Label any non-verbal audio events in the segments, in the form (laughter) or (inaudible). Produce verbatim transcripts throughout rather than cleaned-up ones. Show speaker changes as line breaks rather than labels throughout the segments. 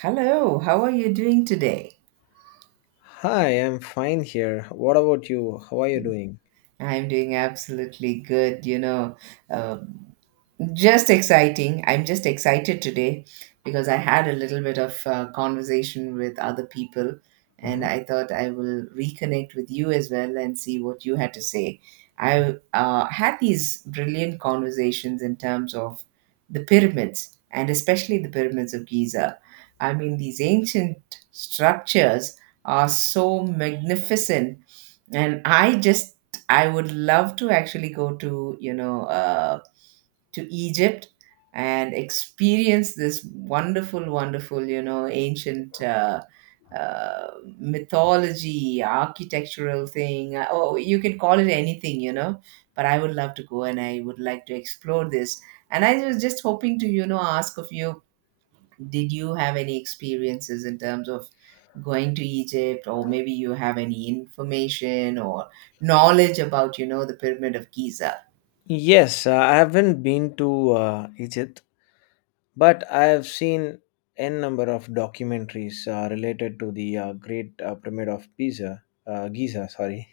Hello, how are you doing today?
Hi, I'm fine here. What about you? How are you doing?
I'm doing absolutely good. You know, um, Just exciting. I'm just excited today because I had a little bit of uh, conversation with other people, and
Uh-huh.
I thought I will reconnect with you as well and see what you had to say. I uh, had these brilliant conversations in terms of the pyramids, and especially the pyramids of Giza. I mean, these ancient structures are so magnificent, and I just I would love to actually go to you know. Uh, to Egypt and experience this wonderful, wonderful, you know, ancient uh, uh, mythology, architectural thing. Uh, Oh, you can call it anything, you know. But I would love to go and I would like to explore this. And I was just hoping to, you know, ask of you, did you have any experiences in terms of going to Egypt, or maybe you have any information or knowledge about, you know, the Pyramid of Giza?
Yes, uh, I haven't been to uh, Egypt, but I have seen n number of documentaries uh, related to the uh, Great uh, Pyramid of Pisa, uh, Giza. Sorry,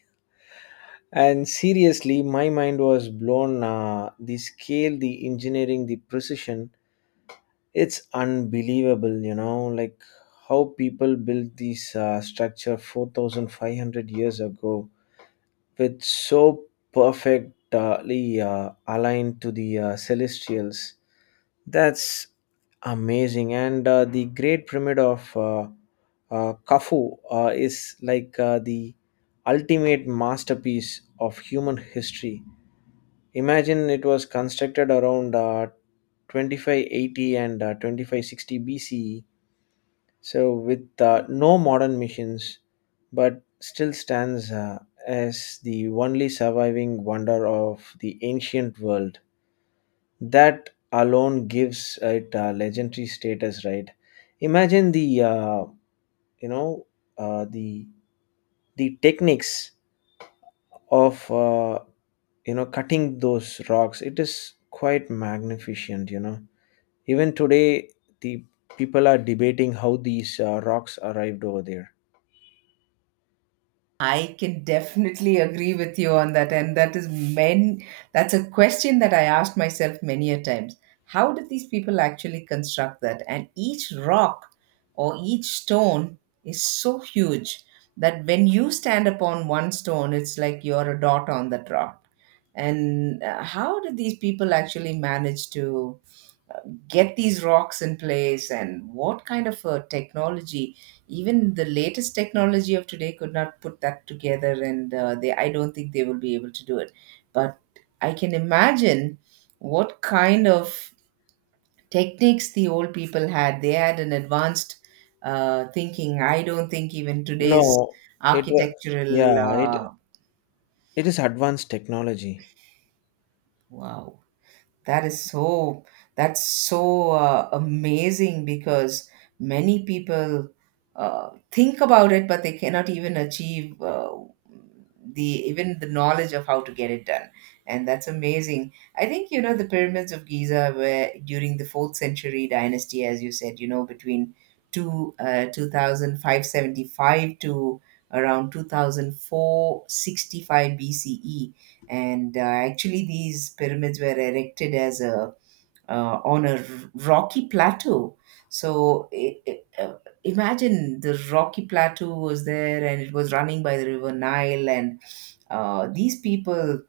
and seriously, my mind was blown. Uh, the scale, the engineering, the precision, it's unbelievable. You know, like how people built this uh, structure four thousand five hundred years ago with so perfectly uh, aligned to the uh, celestials. That's amazing. And uh, the Great Pyramid of uh, uh, Khufu uh, is like uh, the ultimate masterpiece of human history. Imagine it was constructed around uh, twenty-five eighty and uh, twenty-five sixty B C E, so with uh, no modern machines, but still stands uh, as the only surviving wonder of the ancient world. That alone gives it a legendary status, right? Imagine the uh, you know uh, the the techniques of uh, you know cutting those rocks. It is quite magnificent, you know. Even today, the people are debating how these uh, rocks arrived over there.
I can definitely agree with you on that. And that is men that's a question that I asked myself many a times. How did these people actually construct that? And each rock or each stone is so huge that when you stand upon one stone, it's like you're a dot on that rock. And uh, how did these people actually manage to get these rocks in place, and what kind of a technology, even the latest technology of today, could not put that together? And uh, they, I don't think they will be able to do it, but I can imagine what kind of techniques the old people had. They had an advanced uh, thinking. I don't think even today's
No, it wa-
architectural
yeah, it
uh,
it is advanced technology.
wow. That is so, that's so uh, amazing because many people uh, think about it, but they cannot even achieve uh, the even the knowledge of how to get it done. And that's amazing. I think, you know, the pyramids of Giza were during the fourth century dynasty, as you said, you know, between two, uh, two thousand five hundred seventy-five to around two thousand four sixty five B C E. And uh, actually these pyramids were erected as a uh, on a r- rocky plateau. So i i uh, imagine the rocky plateau was there, and it was running by the river Nile. And uh, these people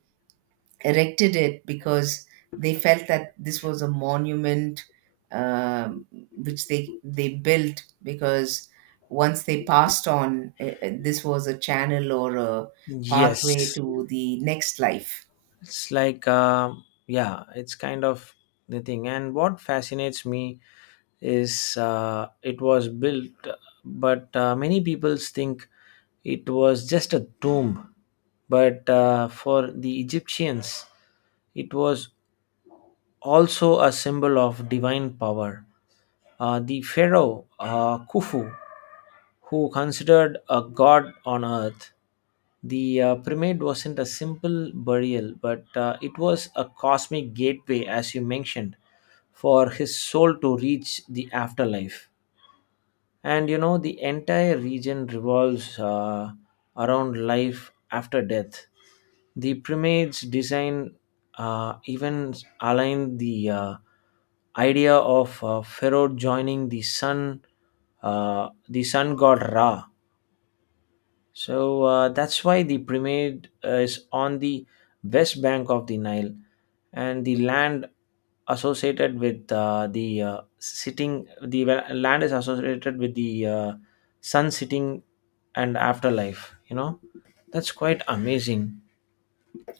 erected it because they felt that this was a monument, um, which they they built because once they passed on uh, uh, this was a channel or a
Yes,
pathway to the next life.
it's like, um yeah, it's kind of the thing. And what fascinates me is uh, it was built, but uh, many people think it was just a tomb. But uh, for the Egyptians, it was also a symbol of divine power. Uh, the pharaoh uh, Khufu who considered a god on earth. The uh, pyramid wasn't a simple burial, but uh, it was a cosmic gateway, as you mentioned, for his soul to reach the afterlife. And you know, the entire region revolves uh, around life after death. The pyramid's design uh, even aligned the uh, idea of uh, Pharaoh joining the sun, uh, the sun god Ra, so uh, that's why the pyramid uh, is on the west bank of the Nile, and the land associated with uh, the uh, sitting, the wa- land is associated with the uh, sun sitting and afterlife. You know, that's quite amazing.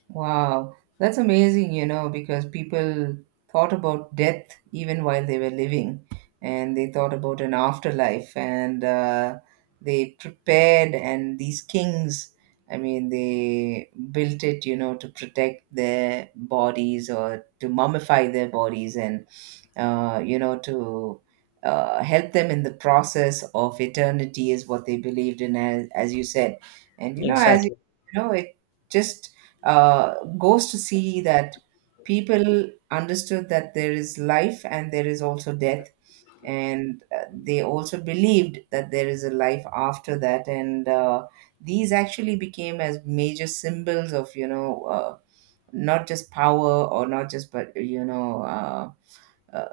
Wow, that's amazing, you know, because people thought about death even while they were living, and they thought about an afterlife, and uh, they prepared. And these kings, I mean, they built it, you know, to protect their bodies or to mummify their bodies, and uh, you know, to uh, help them in the process of eternity is what they believed in, as, as you said. And, you know, as you,
Exactly.
you know, it just uh, goes to see that people understood that there is life and there is also death. And uh, they also believed that there is a life after that. And uh, these actually became as major symbols of, you know, uh, not just power or not just, but, you know, uh, uh,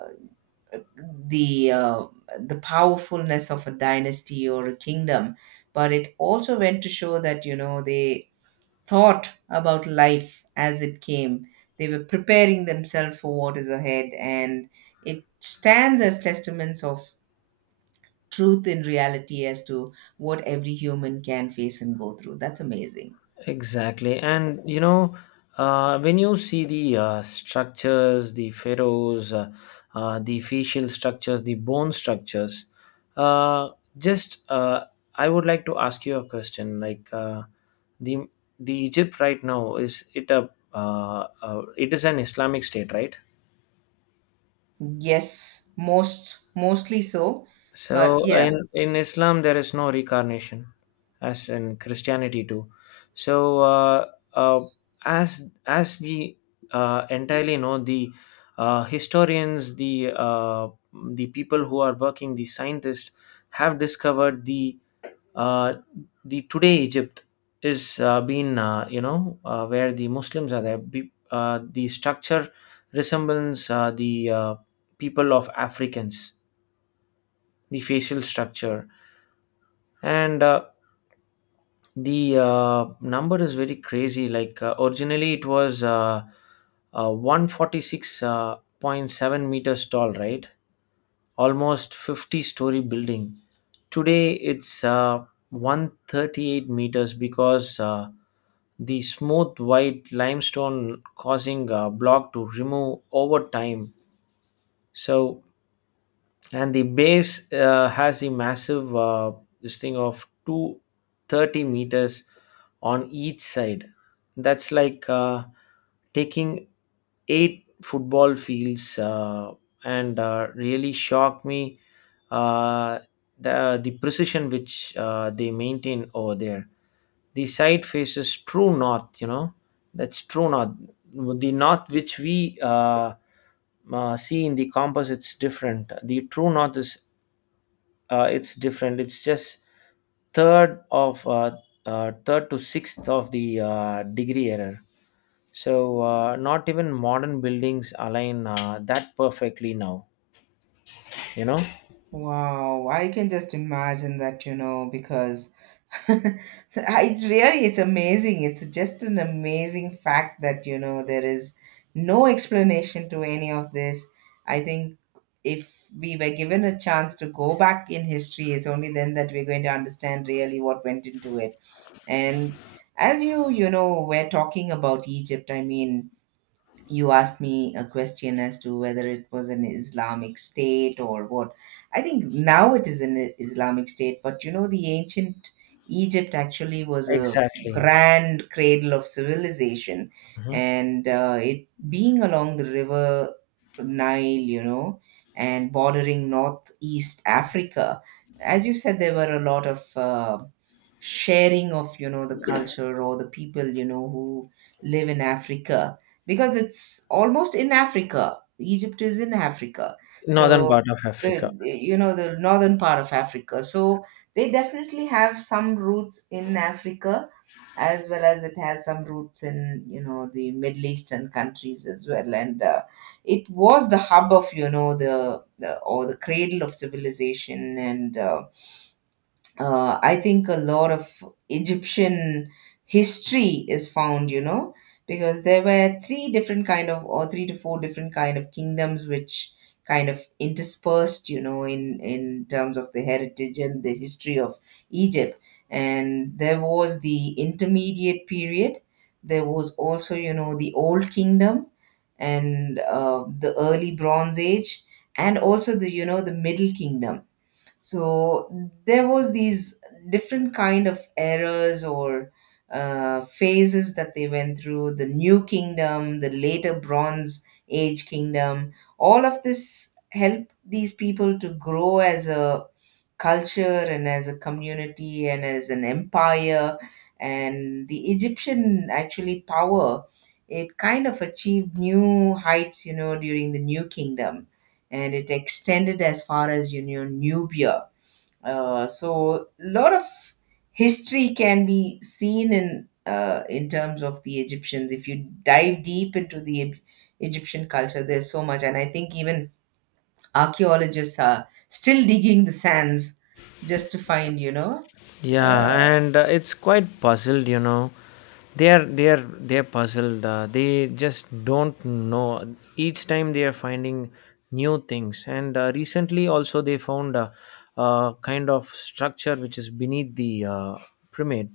the uh, the powerfulness of a dynasty or a kingdom. But it also went to show that, you know, they thought about life as it came. They were preparing themselves for what is ahead, and it stands as testaments of truth in reality as to what every human can face and go through. That's amazing.
Exactly. And you know, uh, when you see the uh, structures, the pharaohs, uh, uh, the facial structures, the bone structures, uh, just uh, I would like to ask you a question. Like, uh, the the Egypt right now, is it a uh, uh, it is an Islamic state, right?
Yes, most mostly so. But
So
yeah,
in in Islam there is no reincarnation, as in Christianity too. So, uh, uh, as as we uh, entirely know, the uh, historians, the uh, the people who are working, the scientists have discovered the, uh, the today Egypt is uh, been, uh, you know uh, where the Muslims are there. Be, uh, the structure resembles uh, the uh, people of Africans. The facial structure. And uh, the uh, number is very crazy. Like, uh, originally it was, uh, uh, one hundred forty-six point seven meters tall, right? Almost fifty story building. Today it's uh, one hundred thirty-eight meters because uh, the smooth white limestone causing a block to remove over time. So, and the base uh, has a massive, uh, this thing of two hundred thirty meters on each side. That's like uh, taking eight football fields, uh, and uh, really shocked me. Uh, the, the precision which uh, they maintain over there, the side faces true north, you know that's true north. The north which we uh, uh, see in the compass, it's different. The true north is uh, it's different. It's just third of, uh, uh, third to sixth of the uh, degree error. So uh, not even modern buildings align uh, that perfectly now, you know
wow, I can just imagine that, you know, because (laughs) so, uh, it's really, it's amazing. It's just an amazing fact that, you know, there is no explanation to any of this. I think, if we were given a chance to go back in history, it's only then that we're going to understand really what went into it. And as you you know, we're talking about Egypt. I mean, you asked me a question as to whether it was an Islamic state or what. I think now it is an I- Islamic state, but you know, the ancient Egypt actually was a
exactly.
grand cradle of civilization,
Mhm.
and uh, it being along the river Nile, you know, and bordering northeast Africa. As you said, there were a lot of uh, sharing of, you know, the culture or the people, you know, who live in Africa because it's almost in Africa. Egypt is in Africa.
Northern
So,
part of
uh,
Africa.
you know, the northern part of Africa. So, they definitely have some roots in Africa as well as it has some roots in, you know, the Middle Eastern countries as well. And uh, it was the hub of, you know, the, the or the cradle of civilization. And uh, uh, I think a lot of Egyptian history is found, you know, because there were three different kind of, or three to four different kind of kingdoms, which kind of interspersed, you know, in in terms of the heritage and the history of Egypt. And there was the intermediate period. There was also, you know, the Old Kingdom and uh, the early Bronze Age, and also the, you know, the Middle Kingdom. So there was these different kind of eras or uh, phases that they went through, the new kingdom, the later bronze age kingdom. All of this helped these people to grow as a culture, and as a community, and as an empire. And the Egyptian actually power, it kind of achieved new heights, you know, during the new kingdom, and it extended as far as, you know, Nubia. Uh, so a lot of history can be seen in uh, in terms of the Egyptians. If you dive deep into the Eg- Egyptian culture, there's so much, and I think even archaeologists are still digging the sands just to find, you know. Uh,
Yeah, and uh, it's quite puzzled, you know. They're they're they're puzzled. Uh, they just don't know. Each time they are finding new things, and uh, recently also they found a, a kind of structure which is beneath the uh, pyramid,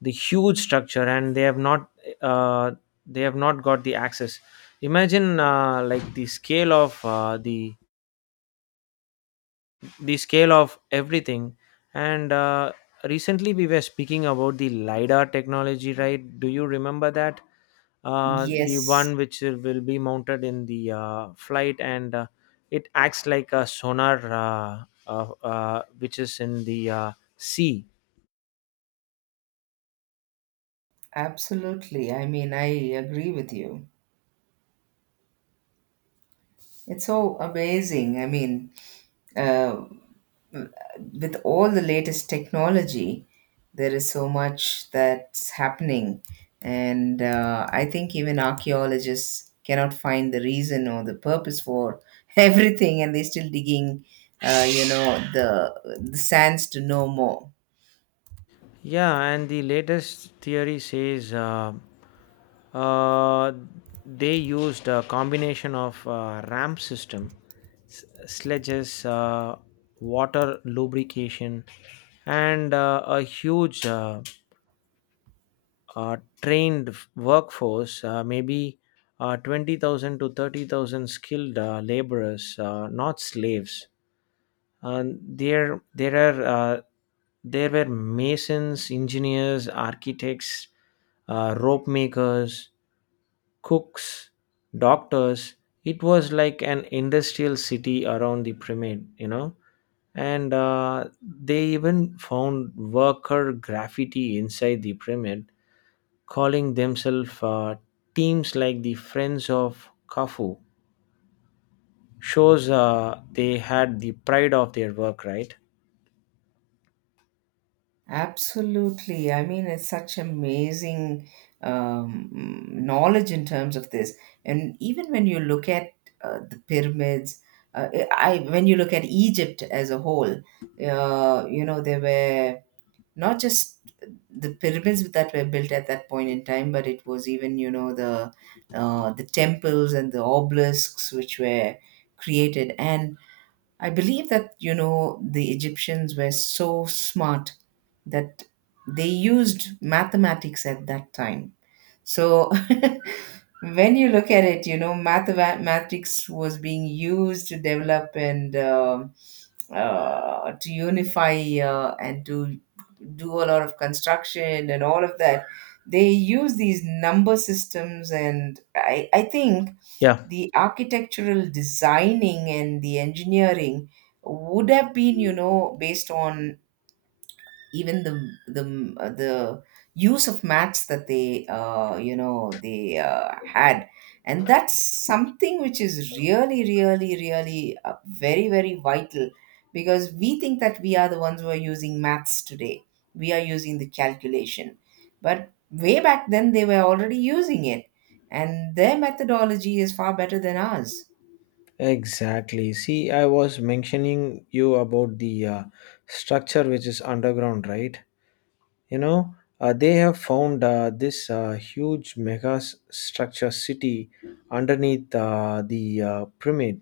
the huge structure, and they have not uh, they have not got the access. Imagine, uh, like the scale of uh, the the scale of everything. And uh, recently we were speaking about the LiDAR technology, right? Do you remember that? Uh, the
yes,
one which will be mounted in the uh, flight, and uh, it acts like a sonar, uh, uh, uh, which is in the uh, sea.
absolutely. I mean, I agree with you. It's so amazing. I mean, uh, with all the latest technology, there is so much that's happening. And uh, I think even archaeologists cannot find the reason or the purpose for (laughs) everything, and they're still digging, uh, you know, the, the sands to know more.
Yeah, and the latest theory says, Uh, Uh, they used a combination of uh, ramp system, s- sledges, uh, water lubrication, and uh, a huge, uh, uh, trained f- workforce, uh, maybe uh, twenty thousand to thirty thousand skilled uh, laborers, uh, not slaves. And there, there are uh, there were masons, engineers, architects, uh, rope makers, cooks, doctors. It was like an industrial city around the pyramid, you know. And uh, they even found worker graffiti inside the pyramid, calling themselves uh, teams like the Friends of Khufu. Shows uh, they had the pride of their work, right?
Absolutely. I mean, it's such amazing um, knowledge in terms of this. And even when you look at uh, the pyramids, uh, I when you look at Egypt as a whole, uh, you know, there were not just the pyramids that were built at that point in time, but it was even, you know, the uh, the temples and the obelisks which were created. And I believe that, you know, the Egyptians were so smart that they used mathematics at that time. So (laughs) when you look at it, you know, mathematics was being used to develop and um uh, to unify, uh, and to do a lot of construction and all of that. They use these number systems, and I, I think
Yeah,
the architectural designing and the engineering would have been, you know, based on even the the uh, the use of maths that they uh, you know, they uh, had. And that's something which is really, really, really uh, very, very vital because we think that we are the ones who are using maths today. We are using the calculation, but way back then, they were already using it, and their methodology is far better than ours.
exactly. See, I was mentioning you about the uh, structure which is underground, right? you know uh, they have found uh, this uh, huge mega s- structure city underneath uh, the uh, pyramid.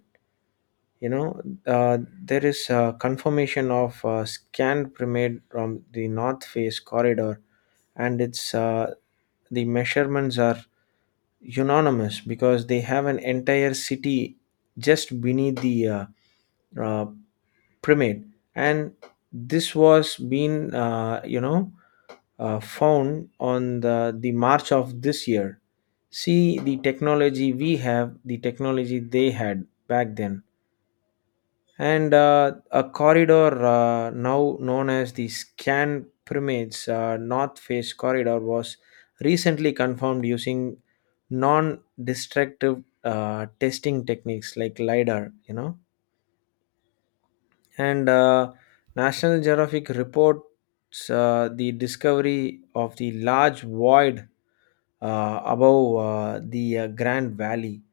You know uh, there is a confirmation of uh, scanned pyramid from the north face corridor, and it's, uh, the measurements are unanimous because they have an entire city just beneath the, uh, uh, pyramid. And this was been, uh, you know uh, found on the, the March of this year. See the technology we have, the technology they had back then. And uh, a corridor, uh, now known as the Scan Pyramids uh, North Face Corridor, was recently confirmed using non destructive uh, testing techniques like LIDAR, you know and uh, National Geographic reports uh, the discovery of the large void uh, above uh, the uh, Grand Valley.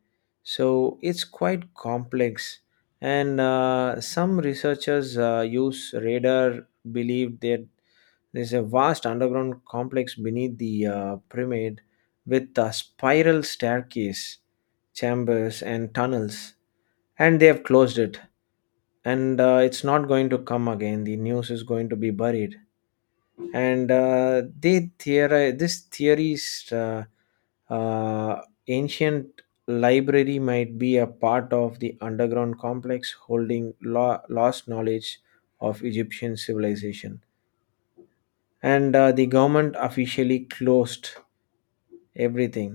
So it's quite complex, and uh, some researchers uh, use radar, believed that there's a vast underground complex beneath the uh, pyramid with a spiral staircase, chambers, and tunnels, and they have closed it. And uh, it's not going to come again. The news is going to be buried. And uh, they theori- this theory is, uh, uh, ancient library might be a part of the underground complex holding lo- lost knowledge of Egyptian civilization. And uh, the government officially closed everything.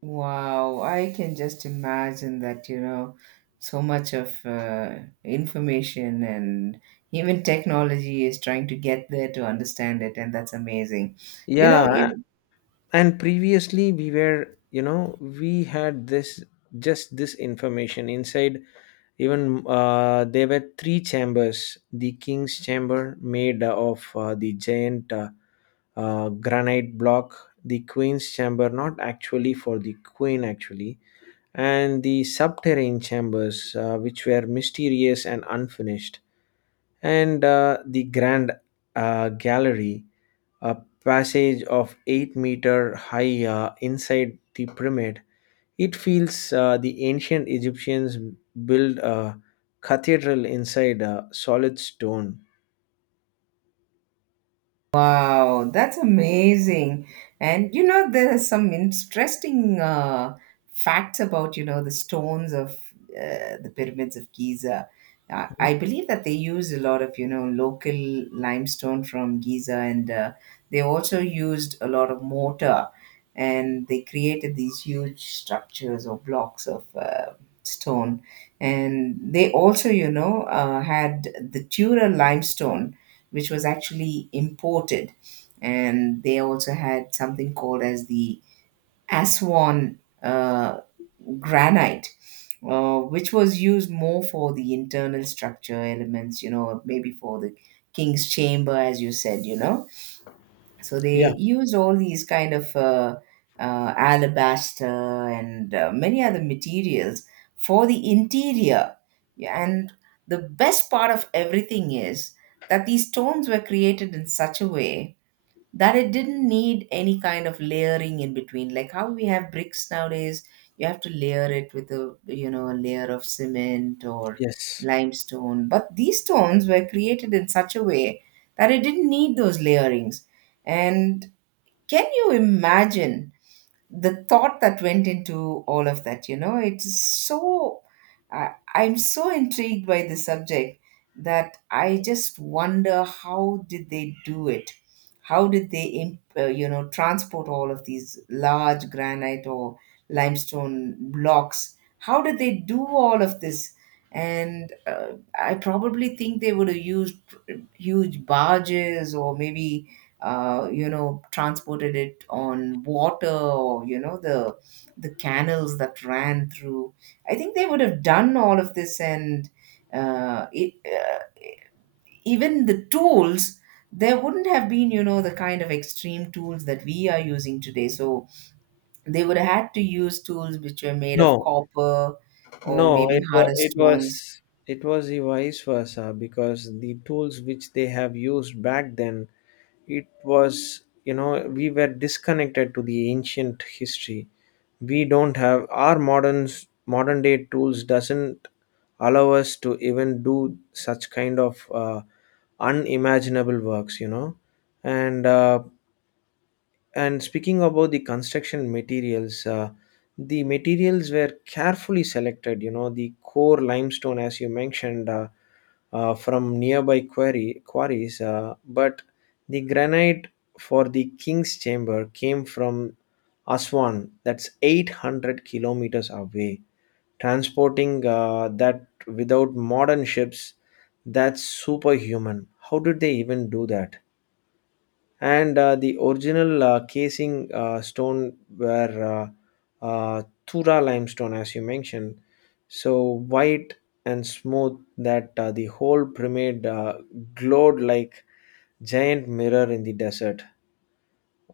Wow, I can just imagine that, you know, so much of uh, information and even technology is trying to get there to understand it, and that's amazing. You know,
Yeah, and previously we were, you know we had this, just this information inside. Even uh, there were three chambers: the king's chamber made of uh, the giant, uh, uh, granite block; the queen's chamber, not actually for the queen actually; and the subterranean chambers, uh, which were mysterious and unfinished. And uh, the grand uh, gallery, a passage of eight meter high uh, inside the pyramid. It feels uh, the ancient Egyptians built a cathedral inside a solid stone.
wow, that's amazing. And you know, there are some interesting uh, facts about, you know, the stones of uh, the pyramids of Giza. I
Mhm.
I believe that they use a lot of, you know, local limestone from Giza, and uh, they also used a lot of mortar, and they created these huge structures or blocks of uh, stone. And they also, you know, uh, had the Tura limestone which was actually imported. And they also had something called as the Aswan uh, granite, uh, which was used more for the internal structure elements, you know, maybe for the king's chamber, as you said, you know, so they
Yeah,
use all these kind of uh, uh, alabaster and uh, many other materials for the interior. Yeah, and the best part of everything is that these stones were created in such a way that it didn't need any kind of layering in between, like how we have bricks nowadays. You have to layer it with, a you know, a layer of cement or
yes.
limestone, but these stones were created in such a way that it didn't need those layerings. And can you imagine the thought that went into all of that? You know, it's so, I i'm so intrigued by the subject that I just wonder, how did they do it? How did they imp- uh, you know, transport all of these large granite or limestone blocks? How did they do all of this? And uh, I probably think they would have used huge barges, or maybe, uh, you know, transported it on water, or you know, the the canals that ran through. I think they would have done all of this. And uh, it, uh, even the tools, there wouldn't have been, you know, the kind of extreme tools that we are using today, so they would have had to use tools which were made of
No,
copper or
no,
maybe
it,
harder
wa- it
stones.
was it was the vice versa, because the tools which they have used back then, it was, you know we were disconnected to the ancient history. We don't have our modern modern day tools. Doesn't allow us to even do such kind of uh, unimaginable works you know and uh, and speaking about the construction materials, uh, the materials were carefully selected. You know, the core limestone, as you mentioned, uh, uh, from nearby quarry quarries, uh, but the granite for the king's chamber came from Aswan. That's eight hundred kilometers away. Transporting uh, that without modern ships, that's superhuman. How did they even do that? And uh, the original uh, casing uh, stone were, uh, uh, Tura limestone, as you mentioned, so white and smooth that uh, the whole pyramid uh, glowed like giant mirror in the desert.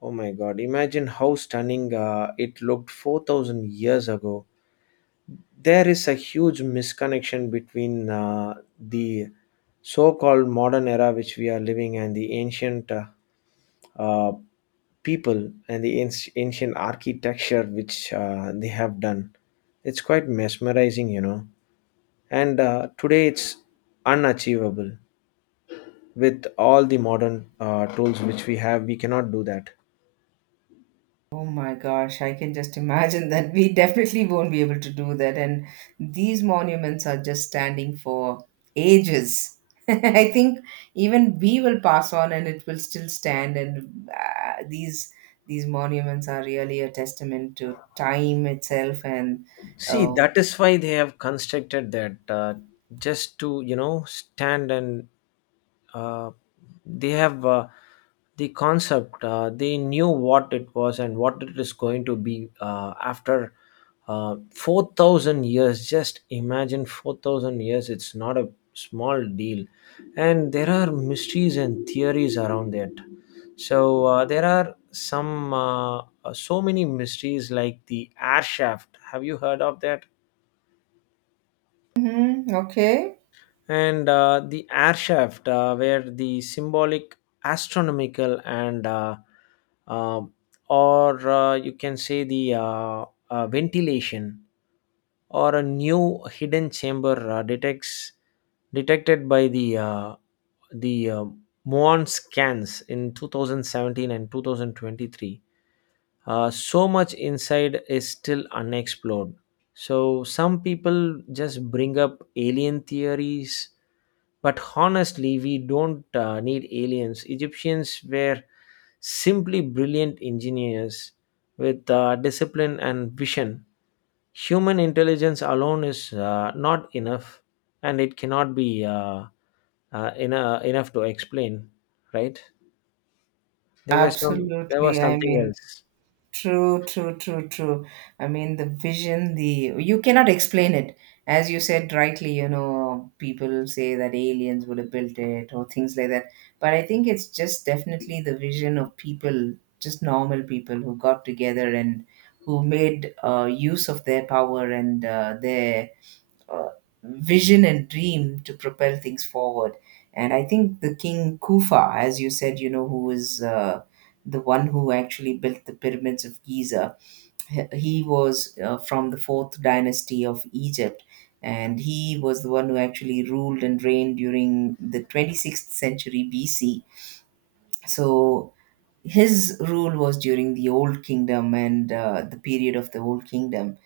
Oh my God! Imagine how stunning uh, it looked four thousand years ago. There is a huge misconnection between uh, the so-called modern era which we are living, and the ancient, uh, uh, people, and the anci- ancient architecture which uh, they have done. It's quite mesmerizing, you know. And uh, today it's unachievable. With all the modern uh, tools which we have, we cannot do that.
Oh my gosh, I can just imagine that we (laughs) definitely won't be able to do that. And these monuments are just standing for ages. (laughs) I think even we will pass on and it will still stand. And uh, these these monuments are really a testament to time itself. And
See,
uh,
that is why they have constructed that, uh, just to, you know, stand, and uh, they have, uh, the concept, uh, they knew what it was and what it is going to be uh, after uh, four thousand years. Just imagine four thousand years, it's not a small deal. And there are mysteries and theories around it. So uh, there are some, uh, uh, so many mysteries, like the air shaft. Have you heard of that?
mhm, okay,
And uh, the air shaft, uh, where the symbolic, astronomical, and, uh, uh, or uh, you can say the, uh, uh, ventilation, or a new hidden chamber uh, detects detected by the uh, the uh, muon scans in two thousand seventeen and twenty twenty-three. Uh, so much inside is still unexplored. So some people just bring up alien theories, but honestly, we don't uh, need aliens. Egyptians were simply brilliant engineers with uh, discipline and vision. Human intelligence alone is uh, not enough, and it cannot be, uh, uh, ena- enough to explain. Right? There was some. There was
absolutely. I
something
mean,
else.
true, true, true, true. I mean, the vision, the, you cannot explain it. As you said rightly, you know, people say that aliens would have built it or things like that. But I think it's just definitely the vision of people, just normal people who got together and who made uh, use of their power and uh, their uh, vision and dream to propel things forward. And I think the King Kufa, as you said, you know, who is uh, the one who actually built the pyramids of Giza, he he was uh, from the fourth dynasty of Egypt. And he was the one who actually ruled and reigned during the twenty-sixth century B C. So his rule was during the Old Kingdom and uh, the period of the Old Kingdom,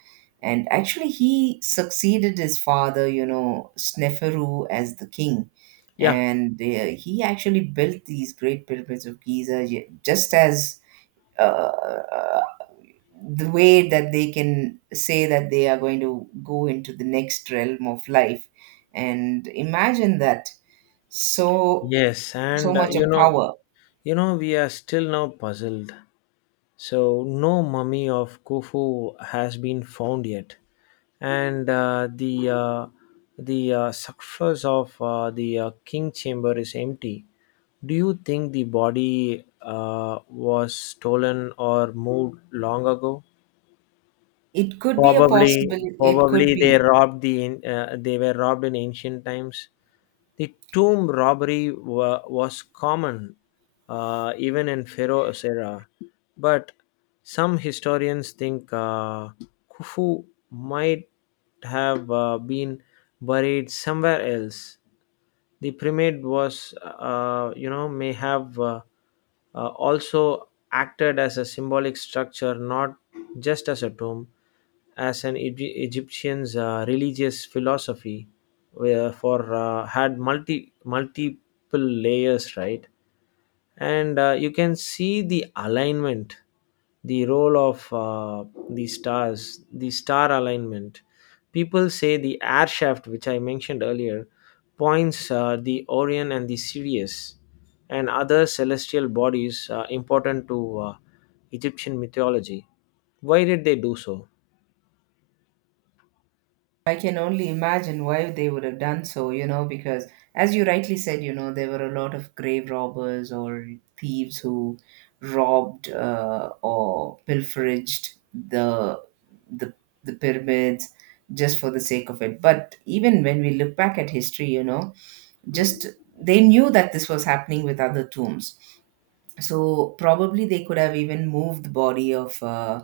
and actually, he succeeded his father, you know, Sneferu as the king.
Yeah,
And uh, he actually built these great pyramids of Giza ju- just as uh, the way that they can say that they are going to go into the next realm of life. And imagine that, so
yes,
so
and uh,
much
you
of
know,
power.
you know, we are still now puzzled. So no mummy of Khufu has been found yet, and uh, the uh, the uh, surface of uh, the uh, king chamber is empty. Do you think the body uh, was stolen or moved long ago?
It could be a
Probably,
possibility. It could
probably they
be.
robbed the an- uh, they were robbed in ancient times. The tomb robbery wa- was common uh, even in Pharaoh's era, but some historians think uh, Khufu might have uh, been buried somewhere else. The primate was, uh, you know may have uh, uh, also acted as a symbolic structure, not just as a tomb, as an Egy- egyptian's uh, religious philosophy, where for uh, had multi multiple layers, right? And uh, you can see the alignment, the role of uh, the stars, the star alignment. People say the air shaft which I mentioned earlier points uh, the Orion and the Sirius and other celestial bodies uh, important to uh, Egyptian mythology. Why did they do so?
I can only imagine why they would have done so, you know, because as you rightly said, you know, there were a lot of grave robbers or thieves who robbed uh, or pilferaged the, the the pyramids just for the sake of it. But even when we look back at history, you know, just, they knew that this was happening with other tombs, so probably they could have even moved the body of uh,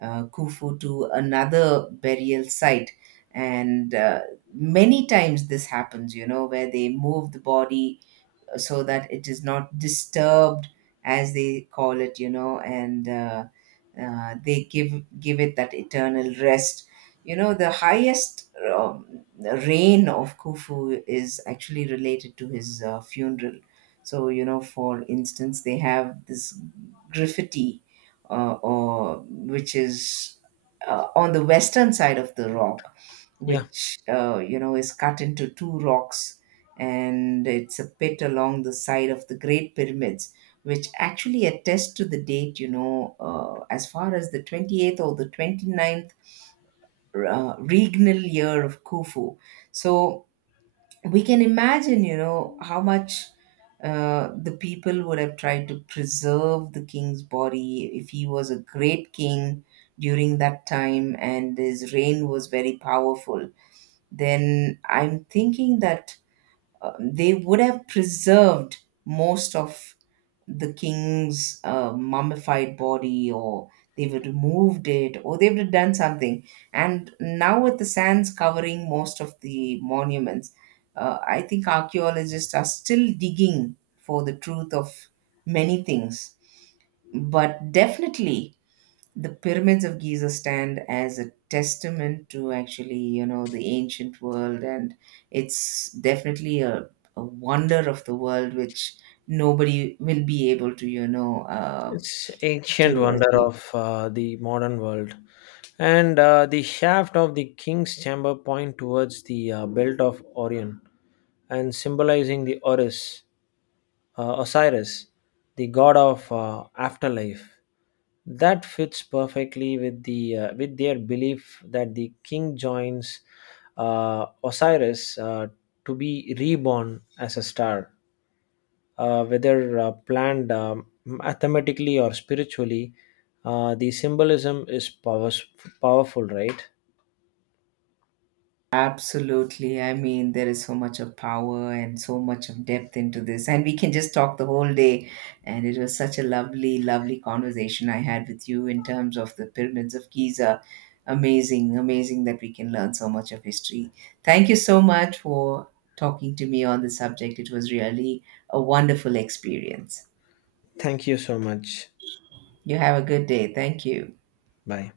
uh, Khufu to another burial site. And uh, many times this happens, you know, where they move the body so that it is not disturbed, as they call it, you know. And uh, uh, they give give it that eternal rest, you know. The highest um, reign of Khufu is actually related to his uh, funeral. So you know, for instance, they have this graffiti, uh, or which is uh, on the western side of the rock,
Yeah.
which uh, you know is cut into two rocks, and it's a pit along the side of the Great Pyramids, which actually attest to the date, you know, uh, as far as the twenty-eighth or the 29th uh, regnal year of Khufu. So we can imagine, you know, how much uh, the people would have tried to preserve the king's body if he was a great king during that time and his reign was very powerful. Then I'm thinking that uh, they would have preserved most of the king's uh, mummified body, or they would have removed it, or they would have done something. And now with the sands covering most of the monuments, uh, I think archaeologists are still digging for the truth of many things. But definitely the pyramids of Giza stand as a testament to actually, you know, the ancient world, and it's definitely a, a wonder of the world which nobody will be able to, you know, uh,
It's ancient
to
wonder
achieve.
of uh, the modern world, and uh, the shaft of the king's chamber point towards the uh, belt of Orion, and symbolizing the Oris, uh, Osiris, the god of uh, afterlife. That fits perfectly with the uh, with their belief that the king joins uh, Osiris uh, to be reborn as a star, uh, whether uh, planned, um, mathematically or spiritually, uh, the symbolism is powers- powerful, right?
Absolutely. I mean, there is so much of power and so much of depth into this, and we can just talk the whole day. And it was such a lovely, lovely conversation I had with you in terms of the pyramids of Giza. Amazing, amazing that we can learn so much of history. Thank you so much for talking to me on the subject. It was really a wonderful experience.
Thank you so much.
You have a good day. Thank you.
Bye.